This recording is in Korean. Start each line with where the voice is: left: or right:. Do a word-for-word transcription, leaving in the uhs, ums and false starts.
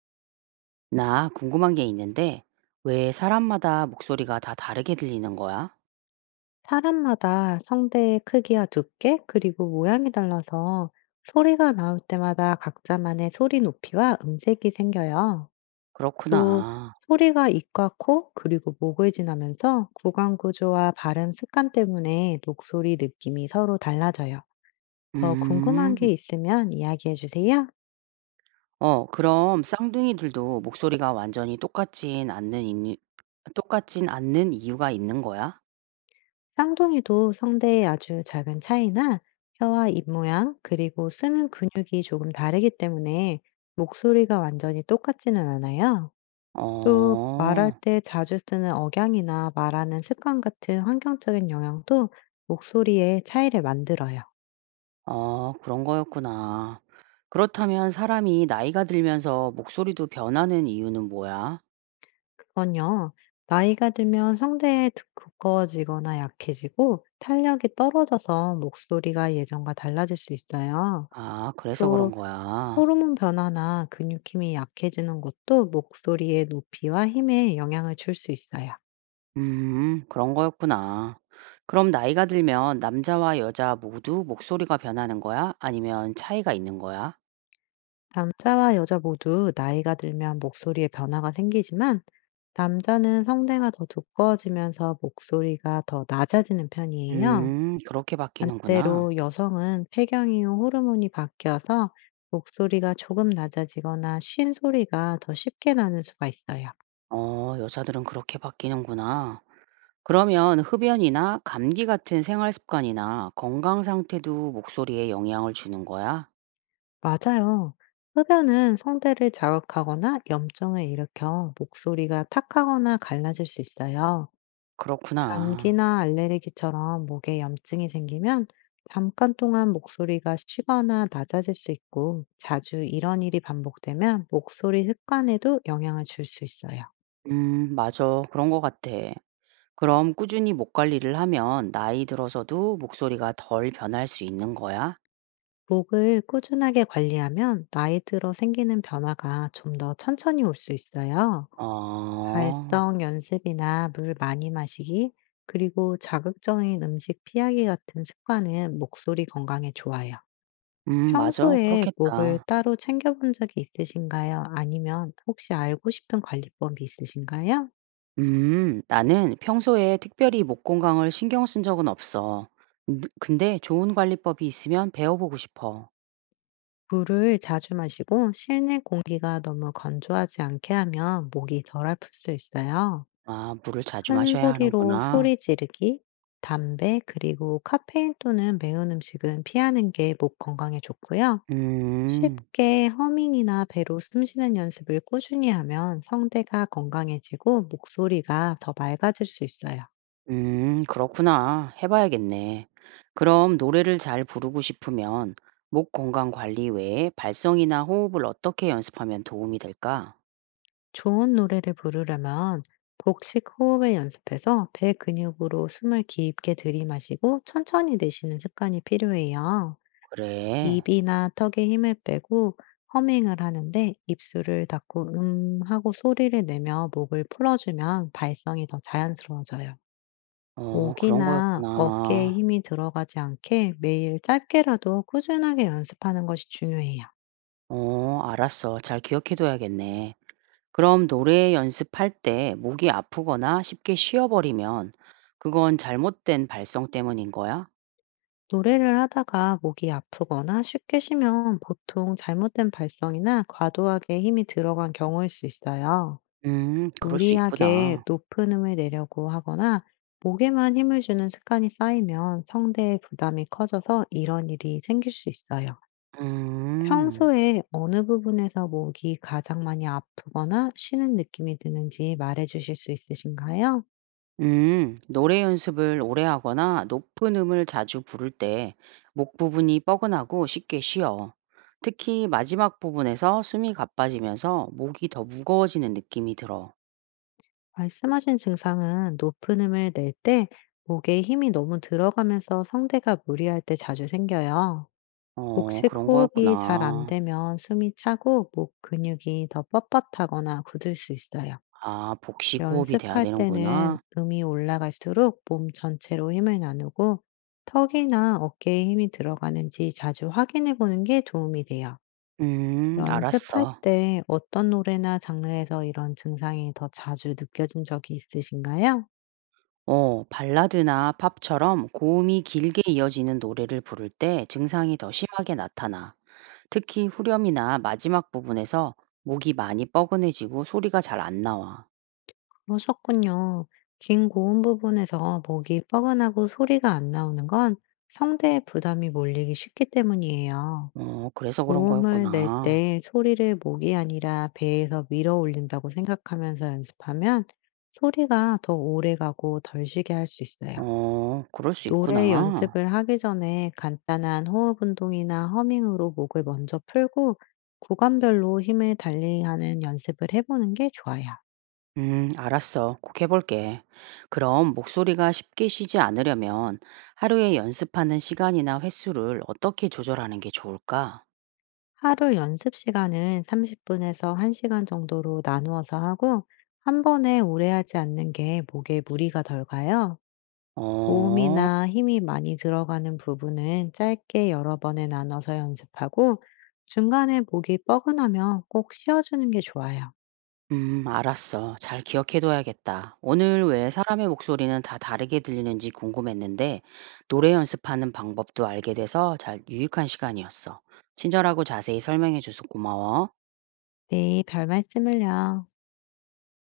right: 나 궁금한 게 있는데, 왜 사람마다 목소리가 다 다르게 들리는 거야?
left: 사람마다 성대의 크기와 두께, 그리고 모양이 달라서 소리가 나올 때마다 각자만의 소리 높이와 음색이 생겨요. 또
right: 그렇구나.
left: 소리가 입과 코, 그리고 목을 지나면서 구강 구조와 발음 습관 때문에 목소리 느낌이 서로 달라져요. 더 궁금한 게
right: 음,
left: 있으면 이야기해 주세요.
right: 어, 그럼 쌍둥이들도 목소리가 완전히 똑같진 않는, 이유- 똑같진 않는 이유가 있는 거야?
left: 쌍둥이도 성대의 아주 작은 차이나 혀와 입 모양, 그리고 쓰는 근육이 조금 다르기 때문에 목소리가 완전히 똑같지는 않아요. 또 말할
right: 어,
left: 때 자주 쓰는 억양이나 말하는 습관 같은 환경적인 영향도 목소리의 차이를 만들어요.
right: 어, 그런 거였구나. 그렇다면 사람이 나이가 들면서 목소리도 변하는 이유는 뭐야?
left: 그건요, 나이가 들면 성대에 두- 두꺼워지거나 약해지고 탄력이 떨어져서 목소리가 예전과 달라질 수 있어요.
right: 아, 그래서 그런
left: 또
right: 거야.
left: 호르몬 변화나 근육 힘이 약해지는 것도 목소리의 높이와 힘에 영향을 줄 수 있어요.
right: 음, 그런 거였구나. 그럼 나이가 들면 남자와 여자 모두 목소리가 변하는 거야? 아니면 차이가 있는 거야?
left: 남자와 여자 모두 나이가 들면 목소리에 변화가 생기지만 남자는 성대가 더 두꺼워지면서 목소리가 더 낮아지는 편이에요.
right: 음, 그렇게 바뀌는구나.
left: 반대로 여성은 폐경이후 호르몬이 바뀌어서 목소리가 조금 낮아지거나 쉰 소리가 더 쉽게 나는 수가 있어요.
right: 어, 여자들은 그렇게 바뀌는구나. 그러면 흡연이나 감기 같은 생활 습관이나 건강 상태도 목소리에 영향을 주는 거야?
left: 맞아요. 흡연은 성대를 자극하거나 염증을 일으켜 목소리가 탁하거나 갈라질 수 있어요.
right: 그렇구나.
left: 감기나 알레르기처럼 목에 염증이 생기면 잠깐 동안 목소리가 쉬거나 낮아질 수 있고, 자주 이런 일이 반복되면 목소리 습관에도 영향을 줄 수 있어요.
right: 음, 맞아. 그런 거 같아. 그럼 꾸준히 목 관리를 하면 나이 들어서도 목소리가 덜 변할 수 있는 거야?
left: 목을 꾸준하게 관리하면 나이 들어 생기는 변화가 좀 더 천천히 올 수 있어요.
right: 어.
left: 발성 연습이나 물 많이 마시기, 그리고 자극적인 음식 피하기 같은 습관은 목소리 건강에 좋아요.
right: 음 맞아.
left: 평소에 목을
right: 그렇겠다.
left: 따로 챙겨본 적이 있으신가요? 아니면 혹시 알고 싶은 관리법이 있으신가요?
right: 음 나는 평소에 특별히 목 건강을 신경 쓴 적은 없어. 근 근데 좋은 관리법이 있으면 배워보고 싶어.
left: 물을 자주 마시고 실내 공기가 너무 건조하지 않게 하면 목이 덜 아플 수 있어요.
right: 아, 물을 자주
left: 큰
right: 마셔야
left: 소리로
right: 하는구나.
left: 소리 지르기, 담배, 그리고 카페인 또는 매운 음식은 피하는 게 목 건강에 좋고요.
right: 음.
left: 쉽게 허밍이나 배로 숨 쉬는 연습을 꾸준히 하면 성대가 건강해지고 목소리가 더 맑아질 수 있어요.
right: 음, 그렇구나. 해 봐야겠네. 그럼 노래를 잘 부르고 싶으면 목 건강 관리 외에 발성이나 호흡을 어떻게 연습하면 도움이 될까?
left: 좋은 노래를 부르려면 복식 호흡을 연습해서 배 근육으로 숨을 깊게 들이마시고 천천히 내쉬는 습관이 필요해요.
right: 그래.
left: 입이나 턱에 힘을 빼고 허밍을 하는데, 입술을 닫고 음 하고 소리를 내며 목을 풀어주면 발성이 더 자연스러워져요.
right: 어, 그런
left: 목이나 어깨에
right: 거였구나.
left: 힘이 들어가지 않게 매일 짧게라도 꾸준하게 연습하는 것이 중요해요.
right: 어, 알았어. 잘 기억해 둬야겠네. 그럼 노래 연습할 때 목이 아프거나 쉽게 쉬어버리면 그건 잘못된 발성 때문인 거야?
left: 노래를 하다가 목이 아프거나 쉽게 쉬면 보통 잘못된 발성이나 과도하게 힘이 들어간 경우일 수 있어요.
right: 음, 그럴 수 있구나.
left: 무리하게 높은 음을 내려고 하거나 목에만 힘을 주는 습관이 쌓이면 성대의 부담이 커져서 이런 일이 생길 수 있어요.
right: 음,
left: 평소에 어느 부분에서 목이 가장 많이 아프거나 쉬는 느낌이 드는지 말해 주실 수 있으신가요?
right: 음, 노래 연습을 오래 하거나 높은 음을 자주 부를 때 목 부분이 뻐근하고 쉽게 쉬어. 특히 마지막 부분에서 숨이 가빠지면서 목이 더 무거워지는 느낌이 들어.
left: 말씀하신 증상은 높은 음을 낼 때 목에 힘이 너무 들어가면서 성대가 무리할 때 자주 생겨요.
right: 어,
left: 복식
right: 그런
left: 호흡이 잘 안
right: 거였구나.
left: 되면 숨이 차고 목 근육이 더 뻣뻣하거나 굳을 수 있어요.
right: 아, 복식 호흡이 돼야
left: 연습할 때는
right: 되는구나.
left: 음이 올라갈수록 몸 전체로 힘을 나누고, 턱이나 어깨에 힘이 들어가는지 자주 확인해 보는 게 도움이 돼요.
right: 음,
left: 연습할
right: 알았어.
left: 때 어떤 노래나 장르에서 이런 증상이 더 자주 느껴진 적이 있으신가요?
right: 어, 발라드나 팝처럼 고음이 길게 이어지는 노래를 부를 때 증상이 더 심하게 나타나. 특히 후렴이나 마지막 부분에서 목이 많이 뻐근해지고 소리가 잘 안 나와.
left: 그러셨군요. 긴 고음 부분에서 목이 뻐근하고 소리가 안 나오는 건 성대에 부담이 몰리기 쉽기 때문이에요.
right: 어, 그래서 그런
left: 고음을 낼
right: 거였구나.
left: 때 소리를 목이 아니라 배에서 밀어 올린다고 생각하면서 연습하면 소리가 더 오래 가고 덜 쉬게 할 수 있어요.
right: 어, 그럴 수
left: 노래
right: 있구나.
left: 연습을 하기 전에 간단한 호흡 운동이나 허밍으로 목을 먼저 풀고, 구간별로 힘을 달리하는 연습을 해보는 게 좋아요.
right: 음, 알았어. 꼭 해볼게. 그럼 목소리가 쉽게 쉬지 않으려면 하루에 연습하는 시간이나 횟수를 어떻게 조절하는 게 좋을까?
left: 하루 연습 시간은 삼십 분에서 한 시간 정도로 나누어서 하고, 한 번에 오래 하지 않는 게 목에 무리가 덜 가요.
right: 어.
left: 모음이나 힘이 많이 들어가는 부분은 짧게 여러 번에 나눠서 연습하고, 중간에 목이 뻐근하면 꼭 쉬어주는 게 좋아요.
right: 음, 알았어. 잘 기억해둬야겠다. 오늘 왜 사람의 목소리는 다 다르게 들리는지 궁금했는데, 노래 연습하는 방법도 알게 돼서 잘 유익한 시간이었어. 친절하고 자세히 설명해줘서 고마워.
left: 네, 별 말씀을요.